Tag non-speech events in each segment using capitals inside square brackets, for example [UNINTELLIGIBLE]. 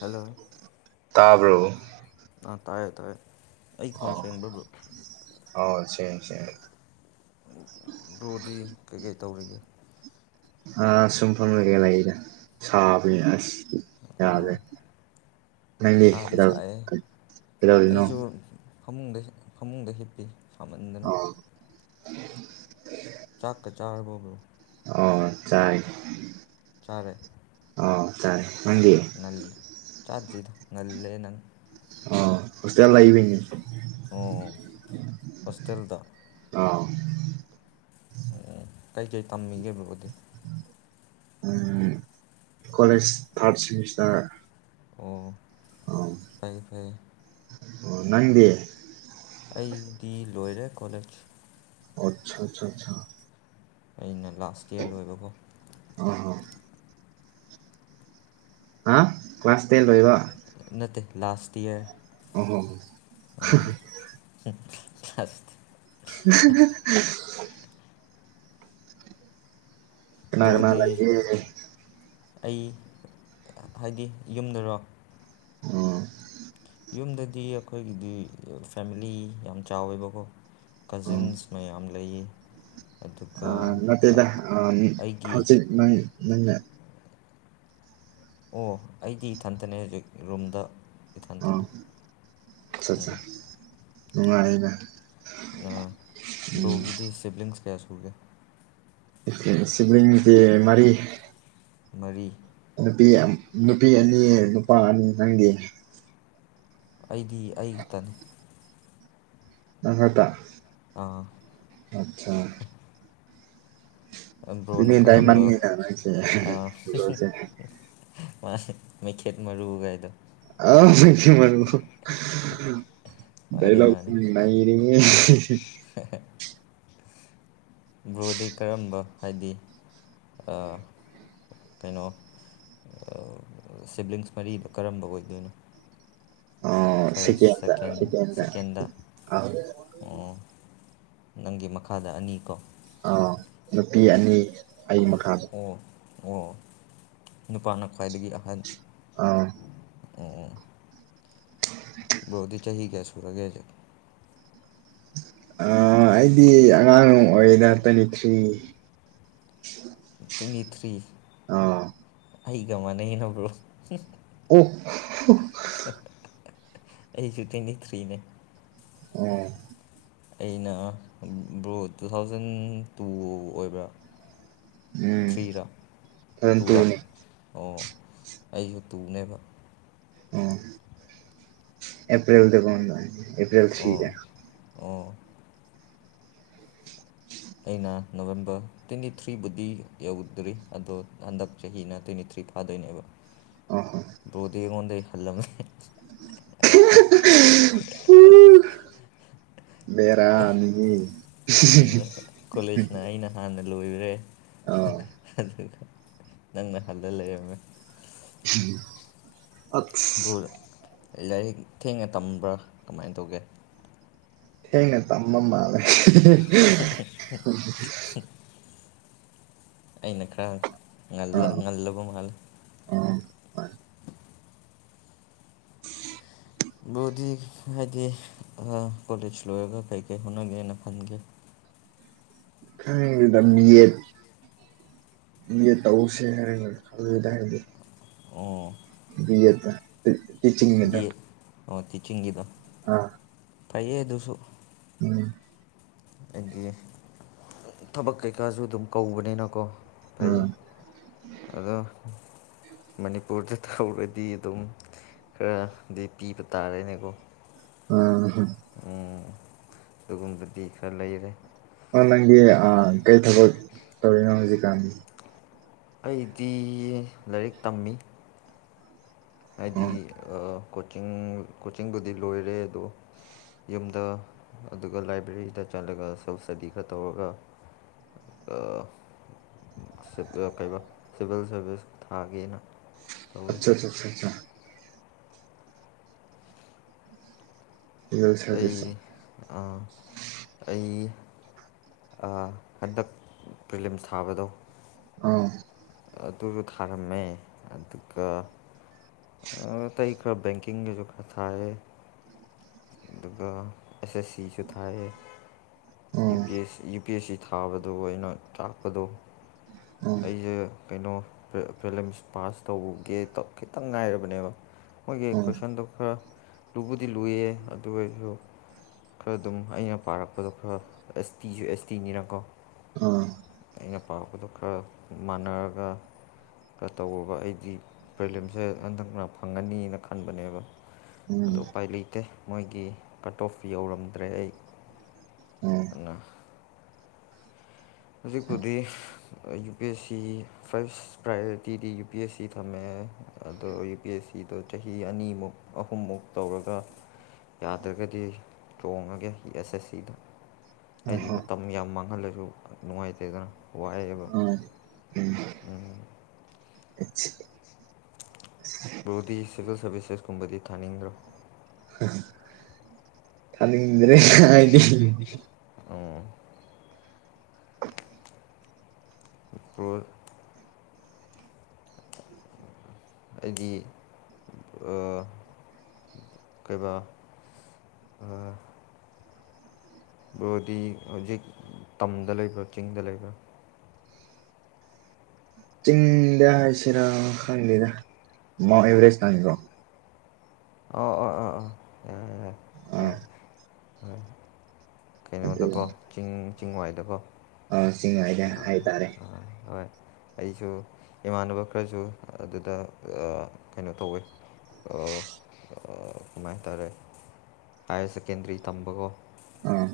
hello ꯇꯥꯕ꯭ꯔꯣ ꯑꯥ ꯇꯥꯏꯌꯦ ꯇꯥꯏꯌꯦ ꯑꯩ ꯈꯣꯟ ꯑꯣ ꯁꯡꯕꯕ꯭ꯔꯣ ꯑꯣ ꯁꯦ ꯁꯦ ꯕꯣꯗꯤ ꯀꯩꯀꯩ ꯇꯧꯔꯤꯒꯦ ꯑꯥ ꯁꯨꯝꯐꯝ ꯂꯩꯒꯦ ꯂꯩꯔ ꯁꯥꯕꯅꯦ ꯑꯁ ꯑꯥ ꯌꯥꯔꯦ ꯅꯪ ꯁꯥꯗꯤ ꯁꯥꯏꯌꯦ ꯀꯤꯗꯔꯤꯅꯣ ꯑꯩꯁꯨ ꯐꯃꯨꯡꯗ ꯐꯃꯨꯡꯗ ꯍꯤꯞꯄꯤ ꯍꯥꯝꯃꯟꯗꯅ ꯎ [UNINTELLIGIBLE] [INAUDIBLE] ꯆꯀ ꯆꯥꯔꯕꯣꯕꯣ ꯑꯣ ꯆꯥꯏ ꯆꯔꯦ ꯆꯥꯔꯦ ꯅꯪꯒꯤ ꯆꯥꯗ꯭ꯔꯤꯗ ꯉꯜꯂꯦ ꯅꯪ ꯑ ꯍꯣꯁꯇꯦꯜ ꯂꯥꯛꯕꯤꯅꯤ ꯑꯣ ꯍꯣꯁꯇꯦꯜꯗ ꯑꯥ ꯀꯩꯀꯩ ꯇꯝꯃꯤꯒꯦꯕꯣꯗꯤ ꯎꯝ ꯀꯂꯦꯖ ꯊꯥꯔꯗ ꯁꯤꯃꯤꯁꯇꯔ ꯑꯣ ꯐꯩ ꯐꯩꯌꯦ ꯑꯣ ꯅꯪꯗꯤ ꯑꯩꯗꯤ ꯂꯣꯏꯔꯦ ꯀꯣꯂꯦꯖ ꯑꯆꯥ ꯑꯆꯥꯆꯥ ꯑꯆꯥ ꯑꯩꯅ ꯂꯥꯁ ꯏꯌꯥꯔ ꯂꯣꯏꯕ ꯐꯥꯎ ꯑꯣ ꯍꯣ ꯑ ꯀ꯭ꯂꯥꯁ ꯇꯦꯟ ꯔꯣꯏꯕ ꯅꯠꯇꯦ ꯂꯥꯁ ꯏꯌꯔ ꯑ ꯍꯣꯣ ꯑꯣ [UNINTELLIGIBLE] [INAUDIBLE] [UNINTELLIGIBLE] [INAUDIBLE] ꯕ꯭ꯔꯣꯗꯤ ꯀꯅꯥꯒꯅꯥꯦ ꯑꯩ ꯍꯥꯏꯗꯤ ꯌꯨꯝꯗꯔꯣ ꯑꯣ ꯌꯨꯝꯗꯗꯤ ꯑꯩꯈꯣꯏꯒꯤꯗꯤ ꯐꯦꯃꯤꯂꯤ ꯌꯥꯝ ꯆꯥꯎꯋꯦꯕꯀꯣ ꯀꯖꯤꯟꯁ ꯃꯌꯥꯝ ꯂꯩ ꯑ ꯅꯠꯇꯦꯗ ꯑꯩꯒꯤ ꯍꯧꯖꯤꯛ ꯅꯪ ꯅꯪꯅ ꯑꯣ ꯑꯩꯗꯤ ꯏꯊꯟꯇꯅꯦ ꯍꯧꯖꯤꯛ ꯔꯨꯝꯗ ꯑ ꯏꯊꯟꯇꯅꯦ ꯑ ꯑꯠ ꯎꯝ ꯅꯨꯡꯉꯥꯏꯅ ꯗꯒꯤꯗꯤ ꯁꯤꯕꯂꯤꯡꯁ ꯀꯌꯥꯁ ꯎꯒꯦ ꯁꯤꯕꯂꯤꯡꯁꯦ ꯃꯔꯤ ꯃꯔꯤ ꯅꯨꯄꯤ ꯅꯨꯄꯤ ꯑꯅꯤ ꯅꯨꯄꯥ ꯑꯅꯤ ꯅꯪꯒꯤ ꯑꯩꯗꯤ ꯑꯩꯇꯅꯤ ꯇꯪꯒꯥꯗ ꯑꯥ ꯑꯆꯥ ꯕ꯭ꯔꯣꯅ ꯑꯗꯨꯃꯤ ꯇꯏ ꯀꯔꯝꯕ ꯃꯥꯟꯅꯤꯗꯁꯦꯦ ꯃꯥ ꯃꯩꯈꯦꯠ ꯃꯔꯨꯒꯥꯏꯗꯣ ꯑ ꯃꯥꯅꯦ ꯃꯥꯅꯦ ꯃꯔ ꯗꯥꯏꯂꯣꯒꯅꯦ ꯕ꯭ꯔꯣꯗꯤ ꯀꯔꯝꯕ ꯍꯥꯏꯗꯤ ꯀꯩꯅꯣ ꯁꯤꯕ꯭ꯂꯤꯡꯁ ꯃꯔꯤꯗꯣ ꯀꯔꯝꯕ ꯑꯣꯏꯗꯣꯏꯅꯣ ꯑꯣ ꯐꯥꯔꯁ ꯁꯤꯇ ꯁꯦꯀꯦꯟ ꯁꯤꯇ ꯁꯦꯀꯦꯟꯗ ꯑꯣ ꯅꯪꯒꯤ ꯃꯈꯥꯗ ꯑꯅꯤ ꯀꯣ ꯑꯥ ꯅꯨꯄꯤ ꯑꯅꯤ ꯑꯩ ꯃꯈꯥꯗ ꯑꯣ ꯑꯣ ꯅꯨꯄꯥꯅ ꯈ꯭ꯋꯥꯏꯗꯒꯤ ꯑꯍꯟ ꯑꯥ ꯕꯣꯗꯤ ꯆꯍꯤꯒꯦ ꯁꯨꯔꯒꯦꯦ ꯑꯩꯗꯤ ꯑꯉꯥꯡ ꯑꯣꯏꯗꯅ ꯇ꯭ꯋꯦꯟꯇꯤ ꯊ꯭ꯔꯤ ꯇ꯭ꯋꯦꯟꯇꯤ ꯊ꯭ꯔꯤ ꯑ ꯑꯩꯒ ꯃꯥꯟꯅꯕ꯭ꯔꯣ ꯑꯣ ꯑꯩꯁꯨꯇꯅꯤ ꯊ꯭ꯔꯤꯅꯦ ꯎꯝ ꯑꯩꯅ ꯭ꯔꯣ ꯇꯨ ꯊꯥꯎꯖꯟ ꯇꯨ ꯑꯣꯏꯕ꯭ꯔꯥ ꯎꯝ ꯊ꯭ꯔꯤꯔ ꯊꯥꯎꯖꯟ ꯇꯨꯨꯔꯥ ꯇꯨꯅꯤ ꯑꯣ ꯑꯩꯁꯨ ꯇꯨꯅꯦꯕ ꯑꯣ ꯑꯦꯄ꯭ꯜ ꯇꯀ ꯑꯦꯄ꯭ꯔꯜ ꯑꯣ ꯁꯤꯗ ꯑꯣ ꯑꯩꯅ ꯅꯣꯕꯦꯝꯕꯔ ꯇ꯭ꯋꯦꯟꯇꯤ ꯊ꯭ꯔꯤꯕꯨꯕꯨꯗꯤ ꯌꯧꯗ꯭ꯔꯤ ꯑꯗꯣ ꯍꯟꯗꯛ ꯆꯍꯤꯅ ꯇ꯭ꯋꯦꯟꯇꯤ ꯊ꯭ꯔꯤ ꯐꯥꯗꯣꯏꯅꯦꯕ ꯑꯣ ꯗꯣ ꯇꯒ ꯍꯗ ꯍꯜꯂꯃꯦ ꯃꯦꯔꯥꯅꯤꯅꯦ ꯂꯣꯏ꯭ꯔꯦ ꯑꯗꯨꯒ ꯅꯪꯅ ꯍꯜꯂ ꯂꯩꯔꯝꯃꯦ ꯎꯍꯨꯝ ꯕꯨꯜ ꯂꯥꯏꯔꯤꯛ ꯊꯦꯡꯅ ꯇꯝꯕ꯭ꯔꯥ ꯀꯃꯥꯏꯟ ꯇꯧꯒꯦ ꯊꯦꯡꯅ ꯇꯃ ꯃꯥꯂꯦ ꯑꯩꯅ ꯈꯔ ꯉꯜꯂ ꯑꯥ ꯉꯜꯂꯕ ꯃꯥꯜꯂꯦ ꯑꯥ ꯕꯨꯗꯤ ꯍꯥꯏꯗꯤ ꯑ ꯀꯣꯂꯦꯖ ꯂꯣꯏꯔꯒ ꯀꯩꯀꯩ ꯍꯣꯠꯅꯒꯦꯅ ꯈꯟꯒꯦ ꯈꯪꯗꯦꯗ ꯃꯤ ꯌꯦꯠ ꯌꯦ ꯇꯎꯁꯦ ꯍꯥꯏ ꯈꯗ ꯍꯥꯏꯗꯤ ꯑꯣ ꯇꯤꯌꯦꯠ ꯕꯤ ꯇꯤꯆꯤꯡꯗ ꯑꯦ ꯑꯣ ꯇꯤꯆꯤꯡꯒꯤꯗꯣ ꯑꯥ ꯐꯌꯦꯗꯨꯁꯨ ꯎꯝ ꯑꯗꯤ ꯊꯕꯛ ꯀꯩꯀꯥꯁꯨ ꯗꯨꯝ ꯀꯧꯕꯅꯤꯅꯀꯣ ꯐꯩ ꯑꯥ ꯑꯗꯣ ꯃꯅꯤꯄꯨꯔꯗ ꯇꯧꯔꯗꯤ ꯑꯗꯨꯝ ꯈꯔꯗꯤ ꯄꯤꯕ ꯇꯥꯔꯦꯅꯦꯀꯣ ꯑ ꯎ ꯑꯗꯨꯒꯨꯝꯕꯗꯤ ꯈꯔ ꯂꯩꯔꯦ ꯑꯣ ꯅꯪꯒꯤ ꯀꯩ ꯊꯕꯛ ꯇꯧꯔꯤꯅꯣ ꯍꯧꯖꯤꯛꯀꯥꯟꯒꯤ ꯑꯩꯗꯤ ꯂꯥꯏꯔꯤꯛ ꯇꯝꯃꯤ ꯍꯥꯏꯗꯤ ꯑꯣ ꯀꯣꯆꯤꯡ ꯀꯣꯆꯤꯡꯕꯨꯗꯤ ꯂꯣꯏꯔꯦ ꯑꯗꯣ ꯌꯨꯝꯗ ꯑꯗꯨꯒ ꯂꯥꯏꯕ꯭ꯔꯦꯔꯤꯗ ꯆꯠꯂꯒ ꯁꯦꯕ ꯏꯁꯇꯗꯤ ꯈꯔ ꯇꯧꯔꯒ ꯑ ꯀꯩꯕ ꯁꯤꯚꯤꯜ ꯁꯥꯔꯚꯤꯁ ꯊꯥꯒꯦꯅ ꯇꯧꯋꯤ ꯑꯆꯥꯆꯥꯆꯥꯆꯥ [UNINTELLIGIBLE] ꯑꯩ ꯁꯥꯔꯚꯤꯁ ꯑ ꯑꯩ ꯑ ꯍꯟꯗꯛ ꯄꯔꯤꯂꯤꯝꯁ ꯊꯥꯕꯗꯣ ꯑꯥ ꯑꯇꯨ ꯊꯥꯔꯝꯃꯦ ꯑꯗꯨꯒ ꯑ ꯇꯩ ꯈꯔ ꯕꯦꯡꯀꯤꯡꯒꯤꯁꯨ ꯈꯔꯥ ꯊꯥꯌꯦ ꯑꯗꯨꯒ ꯑꯦꯁ ꯑꯦꯁ ꯁꯤꯁꯨ ꯊꯥꯏ ꯌꯦ U P S C U P S C ꯊꯥꯕꯗꯣ ꯑꯩꯅ ꯇꯥꯛꯄꯗꯣ ꯑꯣ ꯑꯩꯁꯦ ꯀꯩꯅꯣ ꯄꯔꯤꯂꯤꯝꯁ ꯄꯥꯁ ꯇꯧꯒꯦ ꯈꯤꯇꯪ ꯉꯥꯏꯔꯕꯅꯦꯕ ꯃꯣꯏꯒꯤ ꯀꯣꯏꯁꯟꯗꯨ ꯈꯔ ꯂꯨꯕꯨꯗꯤ ꯂꯨꯏꯌꯦ ꯑꯗꯨ ꯑꯣꯏꯁꯨ ꯈꯔ ꯑꯗꯨꯝ ꯑꯩꯅ ꯄꯥꯔꯛ ꯄꯗꯣ ꯈꯔ ꯑꯦꯁ ꯇꯤꯁꯨ ꯑꯦꯁ ꯇꯤꯅꯤꯅꯀꯣ ꯑ ꯑꯩꯅ ꯄꯥꯕꯗꯨ ꯈꯔ ꯃꯥꯟꯅꯔꯒ ꯇꯧꯕ ꯑꯩꯗꯤ ꯄ꯭ꯔꯤꯂꯤꯝꯁꯦ ꯍꯟꯗꯛꯅ ꯐꯪꯒꯅꯤꯅ ꯈꯟꯕꯅꯦꯕ ꯑꯗꯨ ꯎꯄꯥꯏ ꯂꯩꯇꯦ ꯃꯣꯏꯒꯤ ꯀꯠ ꯑꯣꯐ ꯌꯧꯔꯝꯗ꯭ꯔꯦ ꯑꯩ ꯑ ꯍꯧꯖꯤꯛꯄꯨꯗꯤ U P S C ꯐꯥꯏꯁ ꯄ꯭ꯔꯥꯏꯌꯣꯔꯤꯇꯤꯗꯤ U P S C ꯊꯝꯃꯦ ꯑꯗꯣ ꯌꯨ ꯄꯤ ꯑꯦꯁ ꯁꯤꯗꯣ ꯆꯍꯤ ꯑꯅꯤꯃꯨꯛ ꯑꯍꯨꯝꯃꯨꯛ ꯇꯧꯔꯒ ꯌꯥꯗ꯭ꯔꯒꯗꯤ ꯆꯣꯡꯉꯒꯦ ꯑꯦꯁ ꯑꯦꯁ ꯁꯤꯗ ꯍꯥꯏꯗꯤ ꯊꯥꯅꯤꯡꯗ꯭ꯔꯦ ꯃꯇꯝ ꯌꯥꯝ ꯃꯥꯡꯍꯜꯂꯁꯨ ꯅꯨꯡꯉꯥꯏꯇꯦꯗꯅ ꯋꯥꯑꯦꯕ ꯎꯝ ꯕꯔꯣꯗꯤ ꯁꯤꯚꯤꯜ ꯁꯥꯔꯚꯤꯁꯦꯁꯀꯨꯝꯕꯗꯤ ꯊꯥꯅꯤꯡꯗ꯭ꯔꯣ ꯊꯅꯤꯡꯗꯔꯦ ꯑꯩꯗꯤ ꯎꯝ ꯄ꯭ꯔꯣ [UNINTELLIGIBLE] ꯑꯩꯗꯤ ꯑꯥ ꯀꯩꯕꯥ ꯕꯔꫭꯗꯤ ꯍꯧꯖꯤꯛ ꯇꯝꯗ ꯂꯩꯕ꯭ꯔꯥ ꯆꯤꯡꯗ ꯂꯩꯕ꯭ꯔꯥ ꯆꯤꯡꯗ ꯍꯥꯏꯁꯤꯔꯥ ꯈꯪꯗꯦꯗ ꯃꯥꯎꯟ ꯑꯦꯚꯔꯦꯁꯇꯅꯤꯀꯣ ꯑꯣ ꯑ ꯑ ꯑ ꯑꯥ ꯌꯥ ꯌꯥꯣꯏ ꯑꯗꯨ ꯀꯩꯅꯣꯗꯀꯣ ꯆꯤꯡ ꯆꯤꯡꯋꯥꯏꯗꯀꯣ ꯑ ꯁꯤꯡꯋꯥꯏꯗ ꯍꯥꯏꯇꯥꯔꯦ ꯍꯣꯏ ꯑꯩꯁꯨ ꯏꯃꯥꯟꯅꯕ ꯈꯔꯁꯨ ꯑꯗꯨꯗ ꯀꯩꯅꯣ ꯇꯧꯋꯤ ꯑꯣ ꯀꯃꯥꯏ ꯍꯥꯏꯇꯔꯦ ꯍꯥꯏꯌꯔ ꯁꯦꯀꯦꯟꯗꯔꯤ ꯊꯝꯕꯀꫭ ꯑꯥ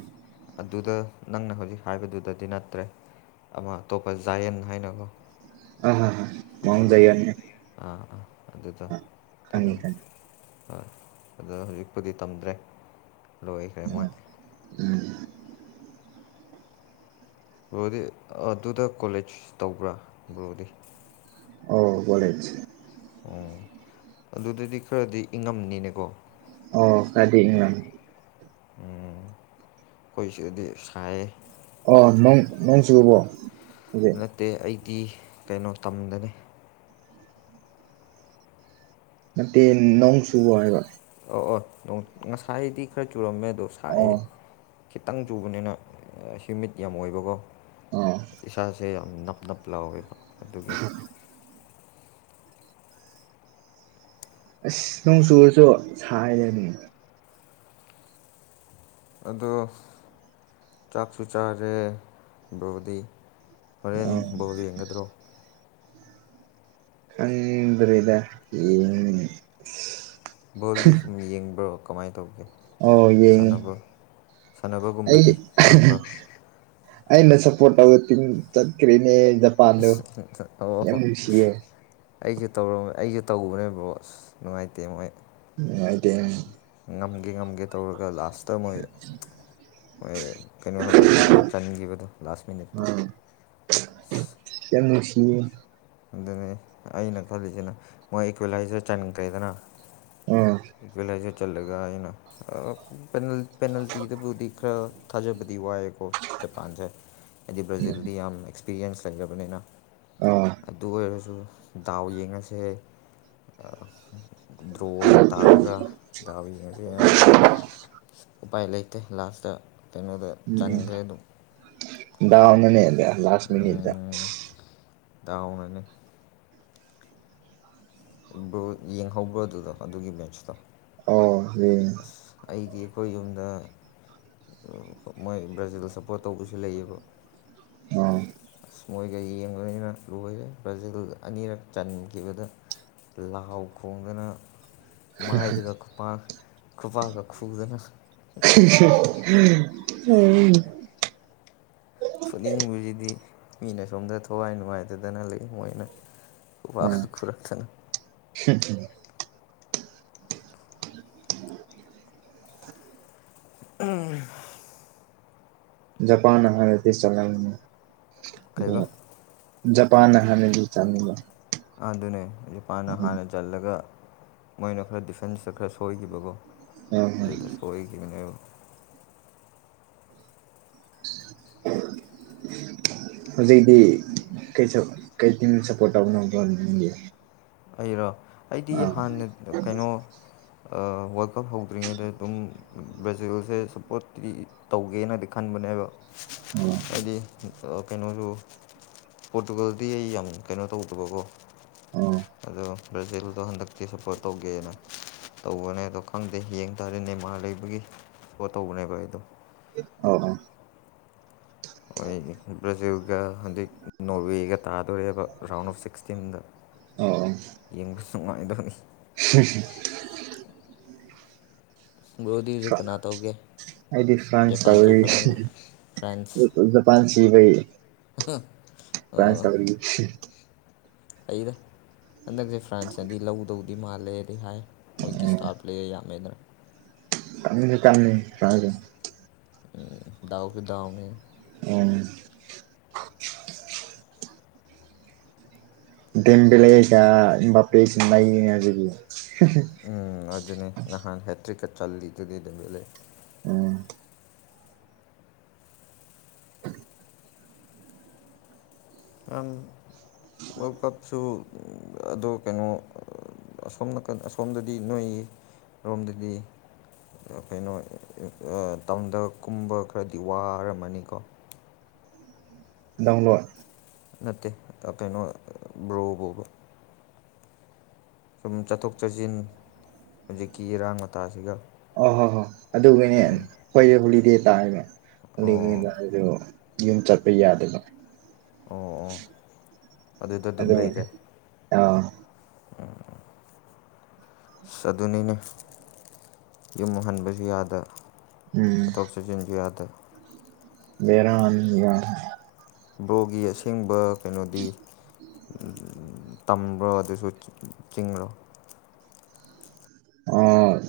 ꯑꯗꯨꯗ ꯅꯪꯅ ꯍꯧꯖꯤꯛ ꯍꯥꯏꯕꯗꯨꯗꯗꯤ ꯅꯠꯇ꯭ꯔꯦ ꯑꯃ ꯑꯇꯣꯞꯄ ꯖꯥꯌꯦꯟ ꯍꯥꯏꯅꯀꯣ ꯑ ꯑꯥ ꯑ ꯃꯥꯎꯟ ꯑꯥ ꯑꯥ ꯖꯌꯥꯟꯅ‌ꯦ ꯑꯥ ꯑꯗꯨꯗ ꯇꯝꯃ‌ꯦ ꯍꯣꯏ ꯑꯗꯣ ꯍꯧꯖꯤꯛꯄꯨꯗꯤ ꯇꯝꯗ꯭ꯔꯦ ꯂꯣꯏꯈ꯭ꯔꯦ ꯃꯣꯏ ꯑꯥ ꯎꯝ ꯕ꯭ꯔꯣꯗꯤ ꯑꯗꯨꯗ ꯀꯣꯂꯦꯖ ꯇꯧꯕ꯭ꯔꯥ ꯕ꯭ꯔꯣꯗꯤ ꯑꯣ ꯍꯂꯦꯁ ꯑꯣ ꯑꯗꯨꯗꯗꯤ ꯈꯔꯗꯤ ꯏꯪꯉꯝꯅꯤꯅꯦꯀꯣ ꯑꯣ ꯀꯗꯤ ꯏꯪꯂꯝꯅꯤ ꯎꯝ ꯑꯈꯣꯏꯁꯗꯗꯤ ꯁꯥꯏꯌꯦ ꯑꫭ ꯅꯪ ꯅꯣꯡ ꯆꯨꯨꯔꯔꯕꯣ ꯅꯠꯇꯦ ꯑꯩꯗꯤ ꯀꯩꯅꯣ ꯇꯝꯗꯅ‌ꯦ ꯅꯠꯇꯦ ꯅꯣꯡ ꯆꯨꯕꯔꫭ ꯍꯥꯏꯕ ꯑꯣ ꯑꯣ ꯉꯁꯥꯏꯗꯤ ꯈꯔ ꯆꯨꯔꯝꯃꯦ ꯑꯗꯣ ꯁꯥꯏꯑꯦ ꯑꯣ ꯈꯤꯇꯪ ꯆꯨꯕꯅꯤꯅ ꯍ꯭ꯌꯨꯃꯤꯠ ꯌꯥꯝ ꯑꯣꯏꯕꯀꯣ ꯑꯣ ꯏꯁꯥ ꯁꯦ ꯌꯥꯝ ꯅꯞ ꯅꯞ ꯂꯥꯎꯋꯦꯕ ꯑꯗꯨꯒꯤ ꯑꯁ ꯅꯣꯡꯆꯨꯨꯔꯁꯨ ꯁꯥꯏꯑ‌ꯦꯅꯤ ꯑꯗꯣ ꯆꯥꯛꯁꯨ ꯆꯥꯔꯦ ꯕ꯭ꯔꫭꯗꯤ ꯍꯣꯔꯦꯟ ꯑꯣ ꯕꫭꯜ ꯌꯦꯡꯒꯗ꯭ꯔꯣ ꯈꯗ꯭ꯔꯗ ꯌ‌ꯦꯡꯅꯤ ꯕꯣꯜꯗꯤ ꯁꯨꯝ ꯌꯦꯡꯕ꯭ꯔꯣ ꯀꯃꯥꯏꯅ ꯇꯧꯒꯦ ꯑꯣ ꯌꯦꯡꯉꯤ ꯁꯥꯟꯅꯕ ꯑꯩ ꯁꯥꯟꯅꯕꯒꯨꯝꯕꯗꯤ ꯄꯥꯝꯕ꯭ꯔꯣ ꯑꯩꯅ ꯁꯄꫭꯔꯠ ꯇꯧꯏꯕ ꯊꯤꯝ ꯆꯠꯈꯔꯤꯅꯦ ꯑꯁ ꯑꯣ ꯑꯩꯁꯨ ꯇꯧ ꯑꯩꯁꯨ ꯇꯧꯕꯅꯦꯕ꯭ꯔꯣ ꯑꯁ ꯅꯨꯡꯉꯥꯏꯇꯦ ꯃꯣꯏ ꯅꯨꯡꯉꯥꯏꯇ‌ꯦ ꯉꯝꯒꯦ ꯉꯝꯒꯦ ꯇꯧꯔꯒ ꯂꯥꯁꯇ ꯃꯣꯏ ꯍꯣꯏ ꯀꯩꯅꯣꯅ ꯕ꯭ꯔꯥꯖꯤꯜꯅ ꯆꯥꯟꯈꯤꯕꯗꯣ ꯂꯥꯁ ꯃꯤꯅꯤꯠꯇ ꯑꯥ [UNINTELLIGIBLE] ꯑꯣ [UNINTELLIGIBLE] ꯑꯗꯨꯅꯤ ꯑꯩꯅ ꯈꯜꯂꯤꯁꯤꯅ ꯃꯣꯏ ꯏꯀ꯭ꯋꯦꯂꯥꯏꯖꯔ ꯆꯟꯈꯔ‌ꯦꯗꯅꯥ ꯑꯥ ꯏꯀ꯭ꯋꯦꯂꯥꯏꯖꯔ ꯆꯂꯒ ꯑꯩꯅ ꯑꯥ ꯄ‌ꯦꯅꯜ ꯄꯦꯅꯥꯜꯇꯤꯗꯕꯨꯗꯤ ꯈꯔ ꯊꯥꯖꯕꯗꯤ ꯋꯥꯏꯑ‌ꯦꯀꫭ ꯖꯄꯥꯟꯁꯦ ꯍꯥꯏꯗꯤ ꯕ꯭ꯔꯥꯖꯤꯜꯗꯤ ꯌꯥꯝ ꯑꯦꯛꯁꯄꯤꯔꯤꯌꯦꯟꯁ ꯂꯩꯔꯕꯅꯤꯅ ꯑꯥ ꯑꯗꯨ ꯑꯣꯏꯔꯁꯨ ꯗꯥꯎ ꯌꯦꯡꯉꯁꯦ ꯗ꯭ꯔꯣ ꯑꯣꯏꯅ ꯇꯥꯔꯒ ꯗꯥꯎ ꯌꯦꯡꯉꯁꯦꯅ ꯍꯥꯏꯕꯅꯤꯕ ꯎꯄꯥꯏ ꯂꯩꯇꯦ ꯂꯥꯁꯇ ꯀꯩꯅꯣꯗ ꯆꯪꯈ꯭ꯔꯦ ꯑꯗꯨꯝ ꯗꯥꯎꯅꯅꯦꯕ ꯂꯥꯁ ꯃꯤꯅꯤꯠꯗ ꯗ ꯑꯣꯅꯤ ꯌꯦꯡꯍꯧꯕ꯭ꯔ ꯑꯗꯨꯗꯣ ꯑꯗꯨꯒꯤ ꯕꯦꯟꯁꯇꯣ ꯑꯣ ꯍ ꯑꯩꯈꯣꯏ ꯌꯨꯝꯗ ꯃꯣꯏ ꯕ꯭ꯔꯥꯖꯤꯜ ꯁ ꯐꯣ ꯇꯧꯕꯁꯨ ꯂꯩꯌꯦꯕ ꯑꯣ ꯑꯥ ꯃꯣꯏꯒ ꯌꯦꯡꯕꯅꯤꯅ ꯂꯣꯏꯔꯦ ꯕ꯭ꯔꯖꯤꯜ ꯑꯅꯤꯔꯛ ꯆꯟꯈꯤꯕꯗ ꯂꯥꯎ ꯈꯣꯡꯗꯅ ꯃꯥꯏꯗꯨꯒ ꯈꯨꯄꯥꯛ ꯈꯨꯄꯥꯛꯒ ꯈꯨꯗꯅ ꯎ ꯐꯨꯅꯤꯡꯕꯁꯤꯗꯤ ꯃꯤꯅ ꯁꯣꯝꯗ ꯊꯋꯥꯏ ꯅꯨꯡꯉꯥꯏꯇꯗꯅ ꯂꯩ ꯃꯣꯏꯅ ꯎ ꯋꯥ ꯐꯨꯔꯛꯛꯇꯅ ꯎꯝ [UNINTELLIGIBLE] ꯎꯝ ꯖꯄꯥꯟ ꯍꯥꯏꯍꯗꯤ ꯆꯂꯅ ꯀꯩꯕ ꯑ ꯄꯅ ꯍꯅꯤꯗꯨ ꯆꯗ ꯑꯗꯨ ꯑꯗꯨꯅꯦ ꯍꯧꯖꯤꯛꯄꯥꯥꯟꯅ ꯍꯥꯟꯅ ꯆꯜꯂꯒ ꯃꯣꯏꯅ ꯈꯔ ꯗꯤꯐꯦꯟꯁꯇ ꯈꯔ ꯁꯣꯏꯈꯤꯕꯀꯣ ꯍꯣꯏ ꯍꯣꯏ ꯑꯗꯨꯗ ꯁꯣꯏꯒꯤꯃꯤꯅꯦꯕ [UNINTELLIGIBLE] ꯍꯧꯖꯤꯛꯇꯤ ꯀꯁꯨ ꯀ ꯁꯞꯄꯣꯔꯠ ꯇꯧꯕꯣꯒꯤ ꯑꯩꯔꯣ ꯑꯩꯗꯤ ꯍꯥꯟꯅ ꯀꯩꯅꯣ ꯋꯥꯔꯜ ꯀꯞ ꯍꯧꯗ꯭ꯔꯤꯉꯩꯗ ꯑꯗꯨꯝ ꯕ꯭ꯔꯥꯖꯤꯜꯁꯦ ꯁꯞꯄꯣꯔꯠꯇꯤ ꯇꯧꯒꯦꯅꯗꯤ ꯈꯟꯕ ꯅꯦꯕ ꯑꯣ ꯍꯥꯏꯗꯤ ꯀꯩꯅꯣꯁꯨ ꯄꯣꯔꯠꯇꯨꯒꯜꯗꯤ ꯑꯩ ꯌꯥꯝ ꯀꯩꯅꯣ ꯇꯧꯗꯕꯀꯣ ꯎꯝ ꯑꯗꯣ ꯕ꯭ꯔꯥꯖꯤꯜꯗꯣ ꯍꯟꯗꯛꯇꯤ ꯁꯞꯄꯣꯔꯠ ꯇꯧꯒꯦꯅ ꯇꯧꯕꯅꯦ ꯑꯗꯣ ꯈꯪꯗꯦ ꯌꯦꯡ ꯇꯥꯔꯗꯤ ꯅꯦꯃꯥꯔ ꯂꯩꯕꯒꯤ ꯄꯣꯠ ꯇꯧꯕꯅꯦꯕ ꯑꯩꯗꯣ ꯑꯣ ꯭ꯔꯖꯤꯒ ꯍꯧꯖꯤꯛ ꯅꯣꯔꯋꯦꯒ ꯇꯥꯗꯣꯔꯦꯕ ꯔꯥꯎꯟ ꯑꯣꯐ ꯁꯤꯛꯁꯇꯤꯟꯗ ꯌꯦꯡꯕꯁꯨ ꯅꯨꯡꯉꯥꯏꯗꯕꯅꯤ ꯍ ꯒ꯭ꯔꯣꯗꯤ ꯍꯧꯖꯤꯛ ꯀꯅꯥ ꯇꯧꯒꯦ ꯑꯩꯗꯤ ꯐ꯭ꯔꯥꯟꯁ ꯖꯄꯥꯟ ꯆꯠꯈ꯭ꯔꯕꯅꯤꯅ ꯆꯕ ꯖꯄꯥꯟ ꯁꯤꯕ ꯑ ꯐ꯭ꯔꯥꯟꯁ ꯇꯕꯔ ꯑꯩꯗ ꯍꯟꯗꯛꯁꯦ ꯐ꯭ꯔꯥꯟꯁꯅꯗꯤ ꯂꯧꯗꯧꯗꯤ ꯃꯥꯜꯂꯦꯗꯤ ꯍꯥꯏ ꯃꯣꯏꯒꯤ ꯁꯇꯥ ꯄ꯭ꯂꯦ ꯌꯥꯝ ꯑꯃꯃꯦꯗ꯭ꯔ ꯇꯝꯁꯨ ꯇꯝꯅꯤ ꯆꯗ ꯎ ꯗꯎ ꯀꯗꯅꯤ ꯎ ꯗꯦꯝꯕꯤꯂꯦꯛꯒ ꯍꯕꯥ ꯄꯖꯝ ꯂꯩ ꯌꯦꯉꯖꯒꯤ ꯎꯝ ꯑꯗꯨꯅꯦ ꯅꯍꯥꯟ ꯍꯦꯇ꯭ꯔꯤꯛꯀ ꯆꯜꯂꯤꯗꯨꯗꯤ ꯑꯗꯨ ꯂꯩ ꯑ ꯋꯥꯔꯜ ꯀꯞꯁꯨ ꯑꯗꯣ ꯀꯩꯅꯣ ꯑꯁꯣꯝ ꯅꯥꯀꯟ ꯑꯁꯣꯝꯗꯗꯤ ꯅꯣꯏ ꯑꯣꯝꯗꯗꯤ ꯀꯩꯅꯣ ꯇꯥꯎꯟꯗ ꯀꯨꯝꯕ ꯈꯔꯗꯤ ꯋꯥꯔꯝꯃꯅꯤꯀꯣ [UNINTELLIGIBLE] ꯗꯥꯎꯟꯂꯣꯣꯔ ꯅꯠꯇꯦ ꯀꯩꯅꯣ ꯕ꯭ꯔꯣꯕꯣꯕ ꯁꯨꯝ ꯆꯠꯊꯣꯛ ꯆꯠꯁꯤꯟ ꯍꯧꯖꯤꯛꯀꯤ ꯏꯔꯥꯡ ꯃꯇꯥꯁꯤꯒ ꯑ ꯍꯣ ꯍꯣꯏ ꯑꯗꯨꯒꯤꯅꯦ ꯑꯩꯈꯣꯏꯁꯦ ꯍꯣꯂꯤꯗꯦ ꯇꯥꯏꯕ ꯑꯣ ꯍꯣꯂꯤꯦꯗꯁꯨ ꯌꯨꯝ ꯆꯠꯄ ꯌꯥꯗꯕ ꯑꯣ ꯑꯣ ꯑꯗꯨꯗ ꯑꯗꯨꯝ ꯂꯩꯔꯦ ꯑ [UNINTELLIGIBLE] ꯑꯁ ꯑꯗꯨꯅꯤꯅꯦ ꯌꯨꯝ ꯍꯟꯕꯁꯨ ꯌꯥꯗ ꯄꯇꯣ ꯁꯤꯖꯤꯟꯖ ꯌꯥꯗ ꯂꯩꯔꯅꯤ ꯌꯥ ꯕ꯭ꯔꯣꯒꯤ ꯑꯁꯦꯡꯕ ꯀꯩꯅꯣꯗꯤ ꯇꯝꯕ꯭ꯔꯣ ꯑꯗꯨꯁꯨ ꯆꯤꯡꯡꯂꯣ ꯑꯣ